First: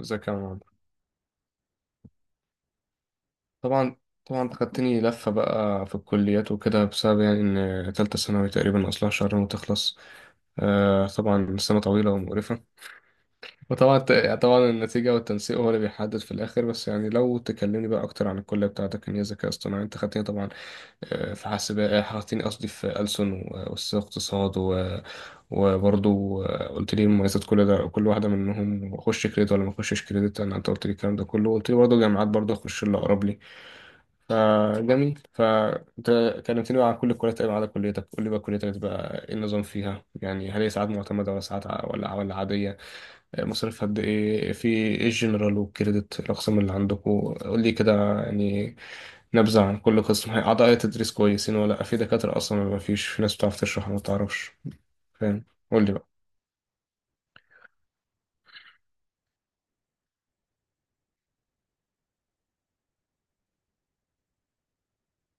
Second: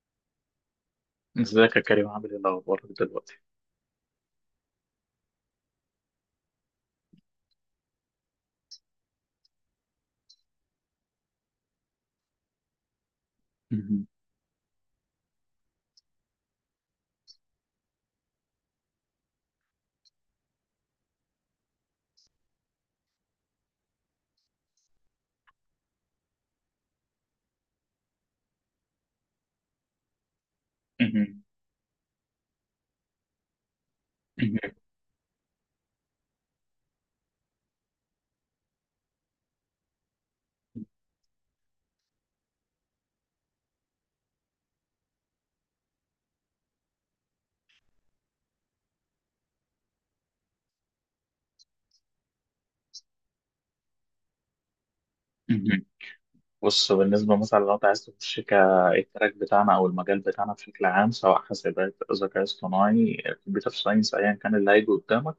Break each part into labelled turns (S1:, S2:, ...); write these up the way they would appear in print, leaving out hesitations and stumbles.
S1: ازيك يا عمر.
S2: ازيك يا كريم؟ عامل ايه الاخبار دلوقتي؟
S1: طبعا. طبعا خدتني لفة بقى في الكليات وكده، بسبب يعني إن تالتة ثانوي تقريبا أصلها شهرين وتخلص. آه طبعا سنة طويلة ومقرفة. وطبعا
S2: مهم.
S1: طبعا النتيجة والتنسيق هو اللي بيحدد في الآخر، بس يعني لو تكلمني بقى أكتر عن الكلية بتاعتك، إن هي ذكاء اصطناعي أنت خدتني طبعا. في حاسبات، خدتني قصدي، في ألسن وسياسة اقتصاد وبرضه. قلت لي مميزات كل ده، كل واحدة منهم أخش كريدت ولا ما أخشش كريدت، أنا أنت قلت لي الكلام ده
S2: مهم.
S1: كله، قلت لي برضه جامعات، برضه أخش اللي أقرب لي.
S2: مهم.
S1: فجميل، فانت كلمتني بقى عن كل الكليات تقريبا ما عدا كليتك. قول لي بقى كليتك بقى ايه النظام فيها؟ يعني هل هي ساعات معتمدة ولا عادية؟ مصاريف قد ايه؟ في ايه الجنرال والكريدت، الاقسام اللي عندكم؟ قول لي كده يعني نبذة عن كل قسم. هي اعضاء تدريس كويسين ولا لأ؟ في دكاترة اصلا ولا مفيش؟ في ناس بتعرف تشرح ولا ما بتعرفش؟ فاهم. قول
S2: مهم.
S1: لي بقى.
S2: بص، بالنسبه مثلا لو انت عايز تخش كالتراك بتاعنا او المجال بتاعنا بشكل عام، سواء حاسبات ذكاء اصطناعي كمبيوتر ساينس ايا كان اللي هيجي قدامك.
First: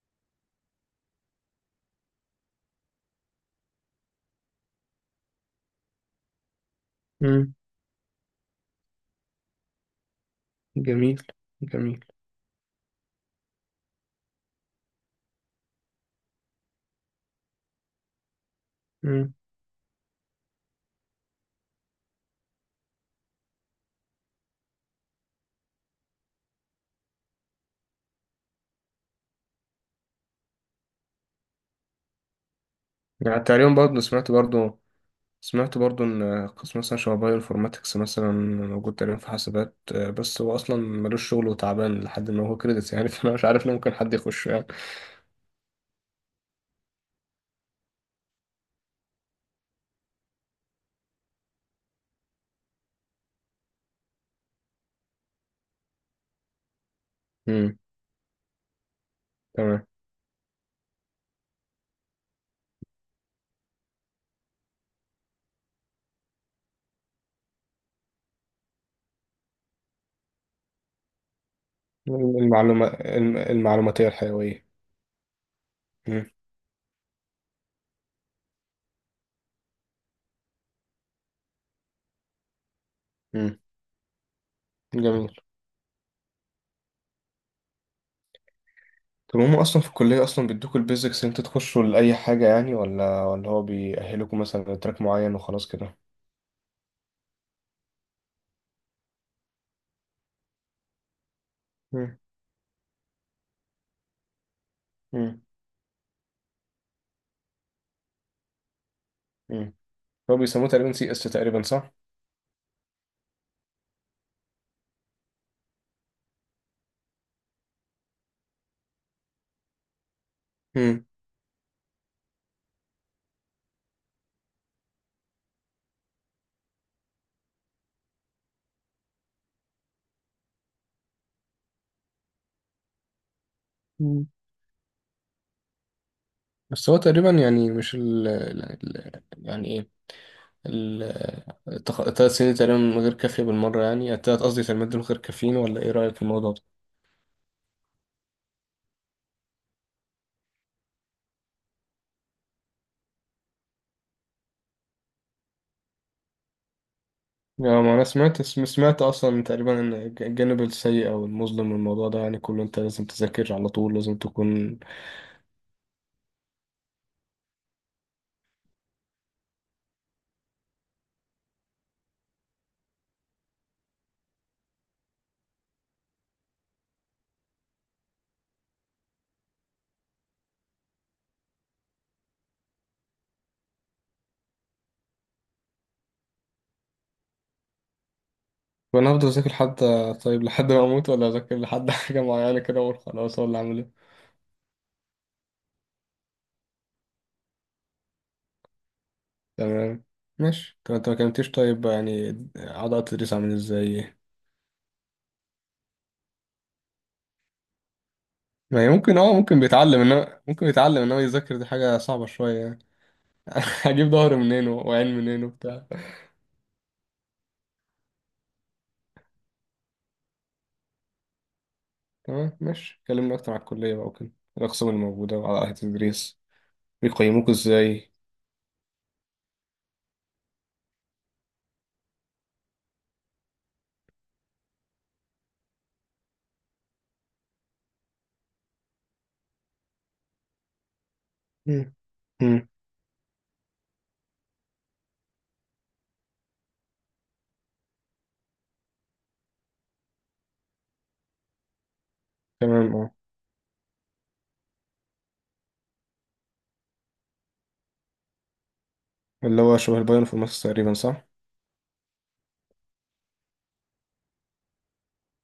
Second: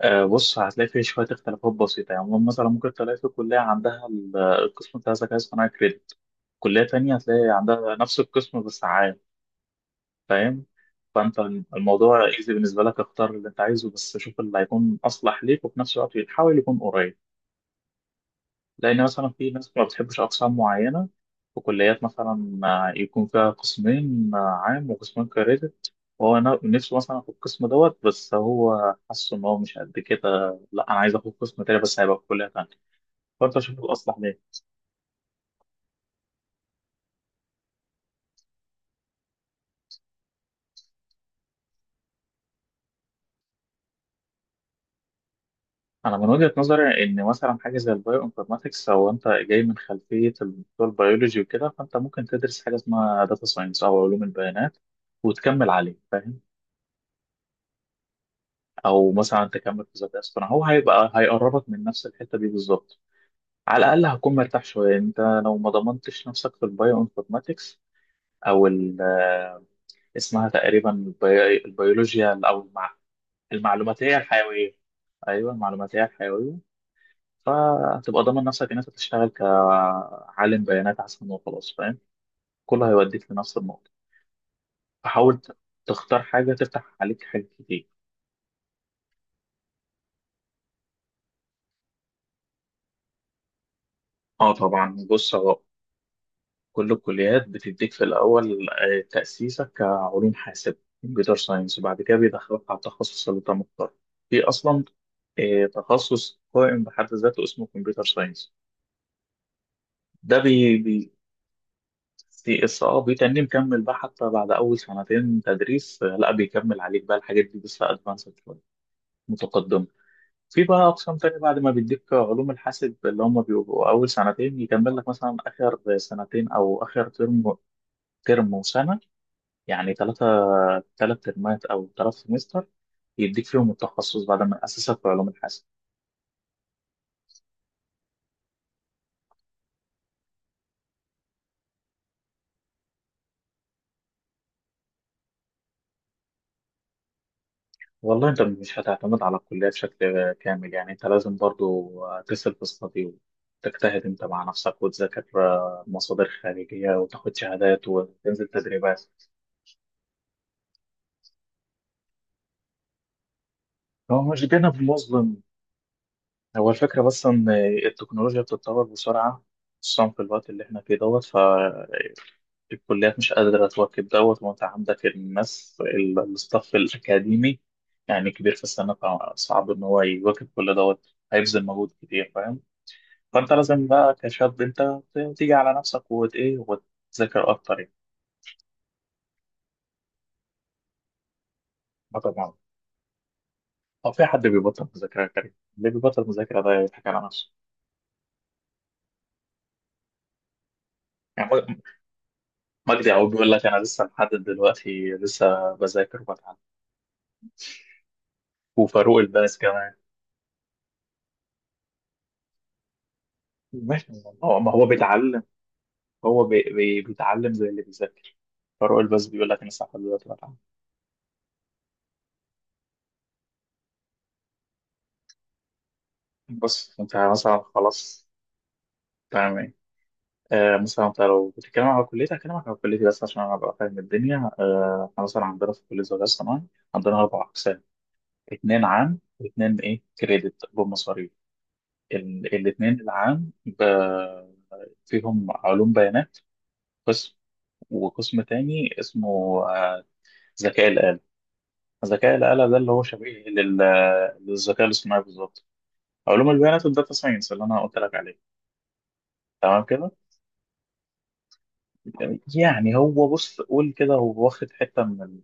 S2: بص، هتلاقي فيه شويه اختلافات بسيطه، يعني مثلا ممكن تلاقي في كليه عندها القسم بتاع الذكاء الاصطناعي كريدت، كليه تانية هتلاقي
S1: امم.
S2: عندها نفس القسم بس عام. فاهم؟
S1: جميل.
S2: فانت
S1: جميل.
S2: الموضوع ايزي بالنسبه لك، اختار اللي انت عايزه، بس شوف اللي هيكون اصلح ليك وفي نفس الوقت حاول يكون قريب. لأن مثلا
S1: امم.
S2: في ناس ما بتحبش أقسام معينة، في كليات مثلا يكون فيها قسمين، عام وقسمين كريدت. وهو نفسه مثلا في القسم دوت، بس هو حاسس إن هو مش قد كده، لا أنا عايز آخد قسم تاني بس هيبقى في كلية تانية.
S1: يعني
S2: فأنت
S1: تقريبا
S2: شوف
S1: برضه
S2: الأصلح ليه.
S1: سمعت برضو ان قسم مثلا شبه بايو انفورماتكس مثلا موجود تقريبا في حاسبات، بس هو اصلا ملوش شغل وتعبان لحد ما، هو كريدتس يعني فانا مش عارف ليه ممكن حد يخش يعني.
S2: أنا من وجهة نظري إن مثلا حاجة زي البايو انفورماتكس، أو أنت جاي من خلفية الدكتور بيولوجي وكده، فأنت ممكن تدرس حاجة اسمها داتا ساينس أو علوم البيانات وتكمل عليه. فاهم؟
S1: امم.
S2: او مثلا تكمل
S1: تمام.
S2: في ذات اصطناعي، هو هيبقى هيقربك من نفس الحته دي بالظبط. على الاقل هتكون مرتاح شويه انت لو ما ضمنتش نفسك في البايو انفورماتكس، او اسمها تقريبا البيولوجيا او
S1: المعلوماتية
S2: المعلوماتيه
S1: الحيوية.
S2: الحيويه. ايوه، المعلوماتيه
S1: امم.
S2: الحيويه. فهتبقى ضامن نفسك ان انت تشتغل كعالم بيانات احسن وخلاص. فاهم؟ كله هيوديك لنفس
S1: امم.
S2: النقطه.
S1: جميل.
S2: فحاول تختار حاجه تفتح عليك حاجات كتير.
S1: طب هم اصلا في الكلية اصلا بيدوكوا البيزكس ان انتوا تخشوا لأي حاجة يعني، ولا هو بيأهلكم
S2: اه
S1: مثلا لتراك
S2: طبعا. بص،
S1: معين
S2: هو
S1: وخلاص كده؟
S2: كل الكليات بتديك في الأول تأسيسك كعلوم حاسب كمبيوتر ساينس، وبعد كده
S1: امم.
S2: بيدخلك على التخصص اللي أنت مختاره. في أصلا
S1: امم.
S2: تخصص قائم بحد ذاته اسمه كمبيوتر ساينس،
S1: امم.
S2: ده
S1: هو
S2: بي
S1: بيسموه تقريبا
S2: بي
S1: سي اس تقريبا، صح؟
S2: سي اس. اه، بيتني مكمل بقى حتى بعد أول سنتين تدريس، لا بيكمل عليك بقى الحاجات دي بس أدفانسد شوية، متقدمة. في بقى
S1: امم.
S2: أقسام تانية بعد ما بيديك علوم الحاسب اللي هم بيبقوا أول سنتين، يكمل لك مثلا آخر سنتين أو آخر ترم، ترم وسنة، يعني ثلاث ترمات او ثلاث سمستر يديك فيهم التخصص
S1: مم.
S2: بعد ما اسسك في علوم الحاسب.
S1: بس هو تقريبا يعني مش يعني ايه، التلات سنين تقريبا من غير كافية بالمرة، يعني التلات، قصدي تلات، دول غير كافيين، ولا ايه رأيك في الموضوع ده؟
S2: والله انت مش هتعتمد على الكليه بشكل كامل، يعني انت لازم برضو تسال في الصدي وتجتهد انت مع نفسك وتذاكر مصادر خارجيه وتاخد
S1: يعني
S2: شهادات
S1: ما انا
S2: وتنزل تدريبات.
S1: سمعت اصلا تقريبا ان الجانب السيء او المظلم من الموضوع ده، يعني كله انت لازم تذاكر على طول، لازم
S2: هو مش
S1: تكون.
S2: جانب مظلم، هو الفكره بس ان التكنولوجيا بتتطور بسرعه، خصوصا في الوقت اللي احنا فيه دوت. الكليات مش قادرة تواكب دوت، وأنت عندك الناس الستاف الأكاديمي يعني كبير في السنة، فصعب إن هو يواكب كل دوت، هيبذل مجهود كتير. فاهم؟ فأنت لازم بقى كشاب أنت تيجي على نفسك وت إيه وتذاكر أكتر يعني.
S1: وانا هفضل اذاكر حتى طيب، لحد ما اموت ولا اذاكر لحد
S2: آه
S1: حاجة
S2: طبعا،
S1: معينة كده اقول خلاص، ولا اعمل ايه؟
S2: هو في حد بيبطل مذاكرة يا كريم؟ اللي بيبطل مذاكرة ده يضحك على نفسه.
S1: تمام. ماشي. طب انت ما
S2: يعني
S1: كلمتيش طيب يعني اعضاء
S2: مجدي يعقوب
S1: التدريس
S2: بيقول
S1: عامل
S2: لك أنا لسه
S1: ازاي؟
S2: لحد دلوقتي لسه بذاكر وبتعلم.
S1: ما هي
S2: وفاروق
S1: ممكن اه،
S2: الباز كمان.
S1: ممكن بيتعلم انما يذاكر، دي حاجة صعبة شوية يعني. هجيب
S2: ماشي، ما
S1: ظهر
S2: هو
S1: منين
S2: ما هو
S1: وعين
S2: بيتعلم.
S1: منين وبتاع.
S2: هو بي بي بيتعلم زي اللي بيذاكر. فاروق الباز بيقول لك انا صح دلوقتي بتعلم.
S1: تمام ماشي، كلمنا اكتر على الكلية بقى وكده، الاقسام الموجودة، وعلى اهل التدريس
S2: بص انت
S1: بيقيموك
S2: مثلا
S1: ازاي.
S2: خلاص. تمام. ايه؟ مثلا انت لو بتتكلم على كليتك هكلمك على كليتي بس عشان انا ابقى فاهم الدنيا. احنا مثلا عندنا في كليه الذكاء الصناعي، عندنا اربع اقسام، اتنين عام واتنين ايه كريدت بمصاريف.
S1: مم. مم.
S2: الاتنين العام فيهم علوم بيانات، قسم، وقسم تاني اسمه آه، ذكاء الآلة. ذكاء الآلة ده
S1: تمام
S2: اللي هو
S1: اه.
S2: شبيه للذكاء الاصطناعي بالظبط. علوم البيانات والداتا ساينس اللي انا قلت لك عليه.
S1: اللي هو
S2: تمام
S1: شبه
S2: كده،
S1: البايو انفورماتكس تقريبا، صح؟
S2: يعني هو بص، قول كده، هو واخد حته من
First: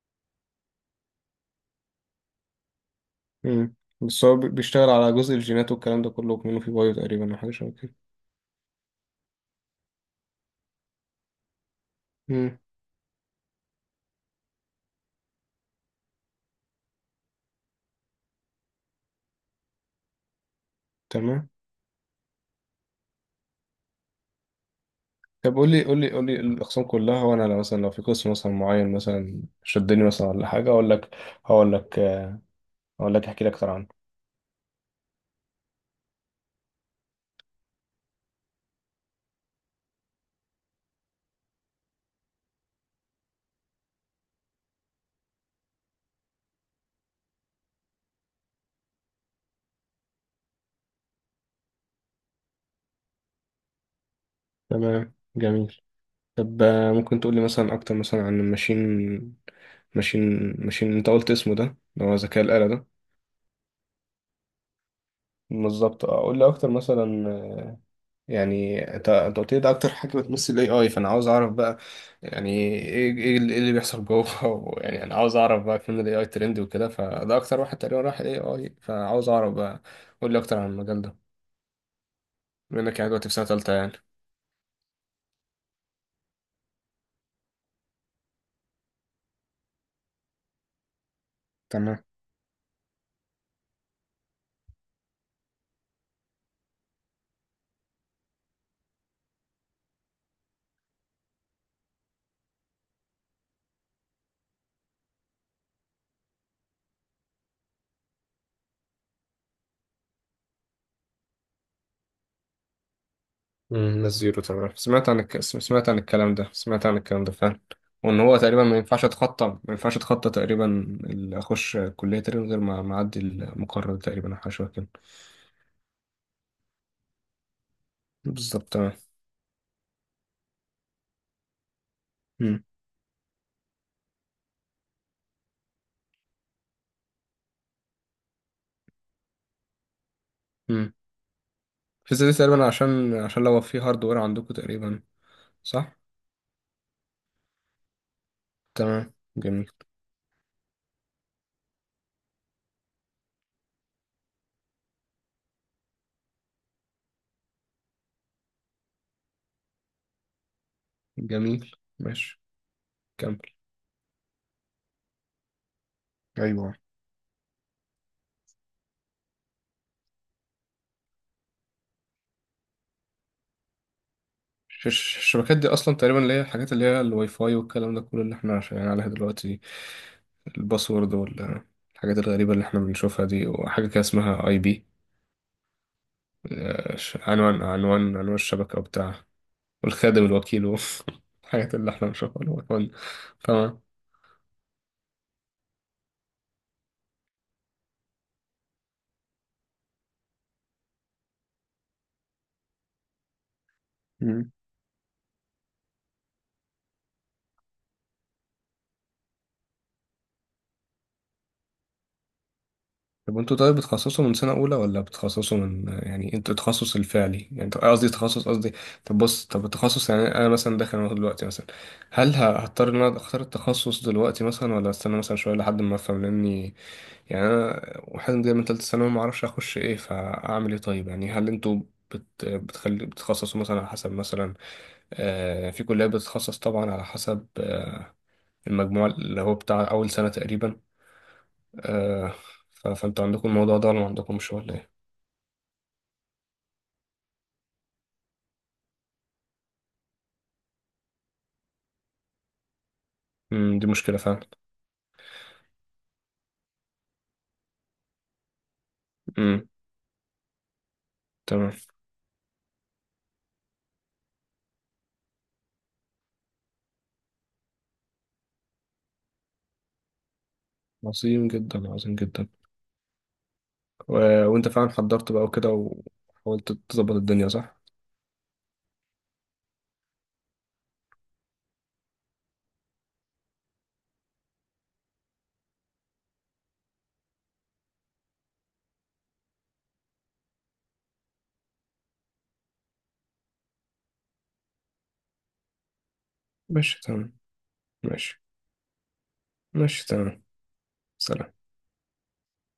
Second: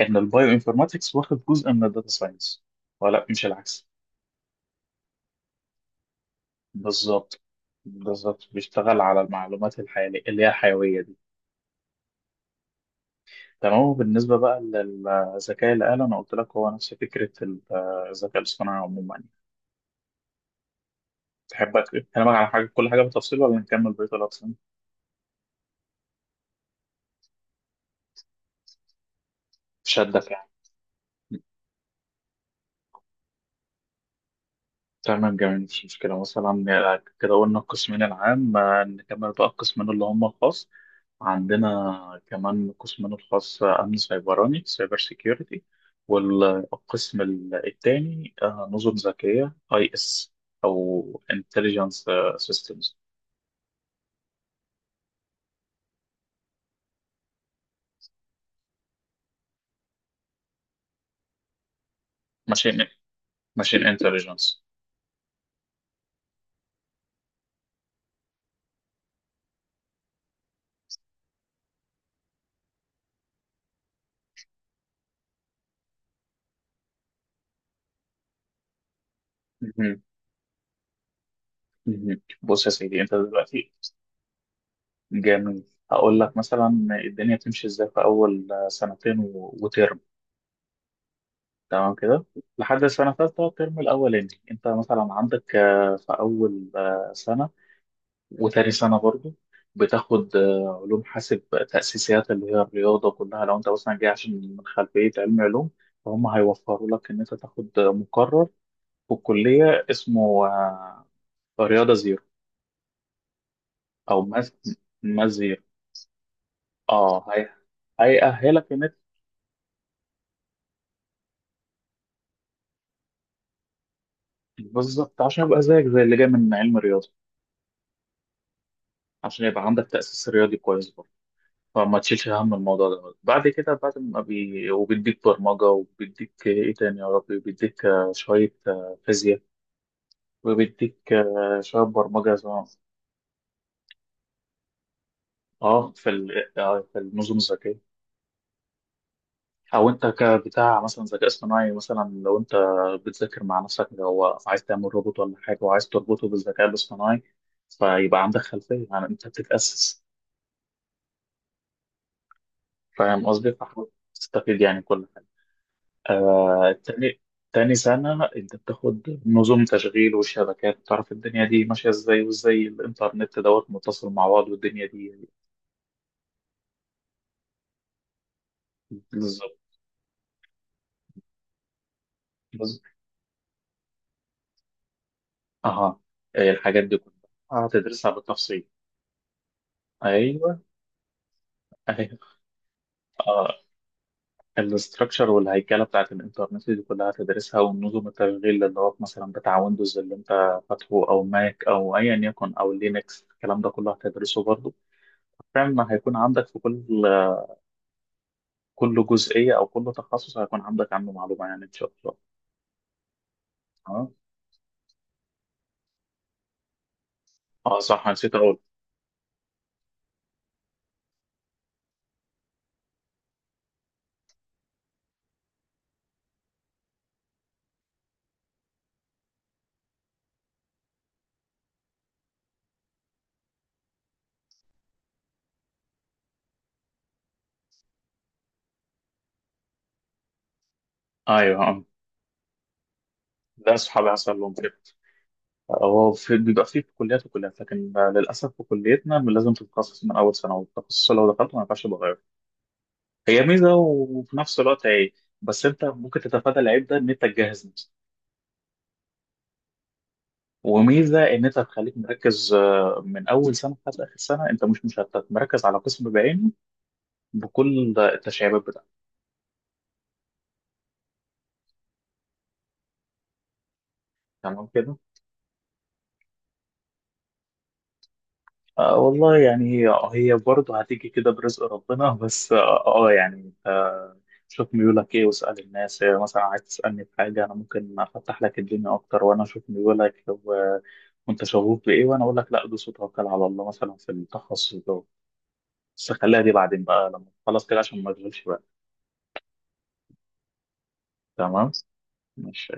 S2: ان البايو انفورماتكس واخد جزء من الداتا ساينس، ولا مش
S1: مم.
S2: العكس.
S1: بس هو بيشتغل على جزء الجينات والكلام ده كله، منه في بايو تقريبا، او
S2: بالظبط،
S1: حاجة شبه كده.
S2: بالظبط بيشتغل على المعلومات الحيوية اللي هي الحيويه دي.
S1: مم.
S2: تمام. وبالنسبه بقى للذكاء الآلي، انا قلت لك هو نفس فكره الذكاء الاصطناعي عموما.
S1: تمام.
S2: تحب اكلمك على حاجه، كل حاجه بالتفصيل، ولا نكمل بقيه الأقسام؟
S1: طب قول لي، قول لي الاقسام كلها، وانا لو مثلا، لو في قسم مثلا معين مثلا شدني مثلا،
S2: شدك
S1: ولا
S2: يعني.
S1: حاجة، اقول لك. هقول لك هقول لك احكي لك اكتر عنه.
S2: تمام، جميل، مفيش مشكلة. مثلا كده قلنا القسمين العام، نكمل بقى القسمين اللي هم الخاص. عندنا كمان قسمين الخاص، أمن سيبراني سايبر سيكيورتي، والقسم التاني نظم ذكية أي إس أو انتليجنس سيستمز.
S1: تمام جميل. طب ممكن تقولي مثلا أكتر مثلا عن الماشين، ماشين أنت قلت اسمه ده، اللي هو ذكاء الآلة
S2: ماشين
S1: ده.
S2: ماشين انتليجنس.
S1: بالظبط. قول لي أكتر مثلا. يعني أنت قلت لي ده أكتر حاجة بتمثل ال AI، فأنا عاوز أعرف بقى يعني إيه، إيه اللي بيحصل جوه يعني أنا عاوز أعرف بقى فين ال AI ترند وكده، فده أكتر واحد تقريبا راح ال AI، فعاوز أعرف بقى.
S2: مهم.
S1: قول لي أكتر عن المجال ده.
S2: مهم. بص يا
S1: بما إنك
S2: سيدي
S1: يعني
S2: أنت
S1: دلوقتي في سنة
S2: دلوقتي.
S1: تالتة يعني.
S2: جميل. هقول لك مثلا الدنيا تمشي إزاي في أول سنتين وترم. تمام
S1: تمام.
S2: كده. لحد السنة الثالثة الترم الأولاني، أنت مثلا عندك في أول سنة وتاني سنة برضو بتاخد علوم حاسب، تأسيسيات اللي هي الرياضة كلها. لو أنت مثلا جاي عشان من خلفية علم علوم، فهم هيوفروا لك إن أنت تاخد مقرر في الكلية اسمه رياضة زيرو.
S1: امم. ناس
S2: أو
S1: زيرو تمام، سمعت عن
S2: ماس زيرو.
S1: سمعت عن الكلام ده، سمعت عن الكلام
S2: أه،
S1: ده
S2: هي
S1: فعلا. وان هو تقريبا
S2: هيأهلك إن أنت
S1: ما ينفعش اتخطى تقريبا، اللي اخش كليه تقريبا غير ما اعدي المقرر تقريبا، او حاجه شبه كده.
S2: بالظبط عشان يبقى زيك زي اللي جاي من علم الرياضة،
S1: بالظبط تمام.
S2: عشان يبقى عندك تأسيس رياضي كويس. فما تشيلش هم
S1: امم.
S2: الموضوع ده. بعد كده، بعد ما وبيديك برمجة، وبيديك إيه تاني يا ربي، بيديك شوية فيزياء،
S1: امم.
S2: وبيديك شوية
S1: الفيزا دي
S2: برمجة زي ما-
S1: تقريبا عشان، لو في هاردوير عندكم تقريبا.
S2: اه
S1: صح.
S2: في ال... آه، في النظم الذكية.
S1: تمام جميل.
S2: أو أنت كبتاع مثلا ذكاء اصطناعي، مثلا لو أنت بتذاكر مع نفسك، لو عايز تعمل روبوت ولا حاجة وعايز تربطه بالذكاء الاصطناعي، فيبقى عندك خلفية، يعني أنت بتتأسس.
S1: جميل ماشي.
S2: فاهم
S1: كمل.
S2: قصدي؟ فحاول تستفيد يعني كل حاجة.
S1: ايوه.
S2: تاني، تاني سنة أنت بتاخد نظم تشغيل وشبكات، بتعرف الدنيا دي ماشية إزاي وإزاي الإنترنت دوت متصل مع بعض والدنيا دي
S1: الشبكات دي اصلا تقريبا، اللي هي الحاجات اللي هي الواي فاي والكلام ده كله، اللي احنا شغالين عليها
S2: بالظبط.
S1: دلوقتي. الباسورد والحاجات الغريبه اللي
S2: بز-
S1: احنا بنشوفها دي، وحاجه كده اسمها اي بي،
S2: أها، الحاجات دي كلها هتدرسها
S1: عنوان
S2: بالتفصيل.
S1: الشبكه وبتاع، والخادم
S2: أيوه
S1: الوكيل والحاجات اللي احنا
S2: أيوه،
S1: بنشوفها، العنوان.
S2: أه
S1: تمام.
S2: الاستراكشر والهيكلة بتاعت الإنترنت دي كلها هتدرسها، ونظم التشغيل اللي هو مثلا بتاع ويندوز اللي أنت فاتحه أو ماك أو أيا يكن أو لينكس، الكلام ده كله هتدرسه
S1: مم.
S2: برضه. فعلا هيكون عندك في كل جزئية أو كل تخصص هيكون عندك عنه معلومة يعني إن شاء الله.
S1: طب انتوا طيب
S2: اه
S1: بتخصصوا من سنة أولى، ولا بتخصصوا من، يعني انتوا التخصص الفعلي، يعني انتوا،
S2: صح
S1: قصدي
S2: نسيت
S1: تخصص
S2: أقول.
S1: قصدي. طب بص، طب التخصص يعني أنا مثلا داخل أهو دلوقتي مثلا، هل هضطر إن أنا أختار التخصص دلوقتي مثلا، ولا أستنى مثلا شوية لحد ما أفهم، لأني يعني أنا واحد جاي من تالتة ثانوي، معرفش أخش إيه فأعمل إيه. طيب يعني هل انتوا بتخلي بتخصصوا مثلا على حسب مثلا، آه في كلية بتتخصص طبعا على حسب آه المجموع اللي هو بتاع أول سنة تقريبا،
S2: أيوه
S1: آه، فانتوا عندكم
S2: ده
S1: الموضوع ده ولا ما
S2: أصحابي حصل
S1: عندكمش
S2: لهم
S1: ولا
S2: كده.
S1: إيه؟
S2: هو في بيبقى فيه في كليات وكليات، لكن للأسف في كليتنا لازم تتخصص من أول سنة، والتخصص لو دخلته ما ينفعش تغيره. هي ميزة
S1: امم. دي مشكلة
S2: وفي
S1: فعلا.
S2: نفس الوقت عيب. بس أنت ممكن تتفادى العيب ده إن أنت تجهز نفسك.
S1: امم.
S2: وميزة إن أنت
S1: تمام.
S2: تخليك مركز من أول سنة لحد آخر سنة أنت مش مشتت، مركز على قسم بعينه بكل التشعيبات بتاعته.
S1: عظيم جدا. عظيم جدا. و...
S2: تمام
S1: وانت فعلا
S2: كده.
S1: حضرت بقى وكده، وحاولت تظبط الدنيا، صح؟
S2: والله يعني هي برضه هتيجي كده برزق ربنا. بس يعني انت شوف ميولك ايه، واسأل الناس، مثلا عايز تسألني في حاجة انا ممكن افتح لك الدنيا اكتر وانا اشوف ميولك وانت شغوف بايه وانا اقول لك لا دوس وتوكل على الله مثلا في التخصص ده. بس خليها دي بعدين
S1: ماشي
S2: بقى لما
S1: تمام.
S2: خلاص كده عشان ما
S1: ماشي.
S2: اشغلش بقى.
S1: ماشي تمام. سلام.
S2: تمام، ماشي.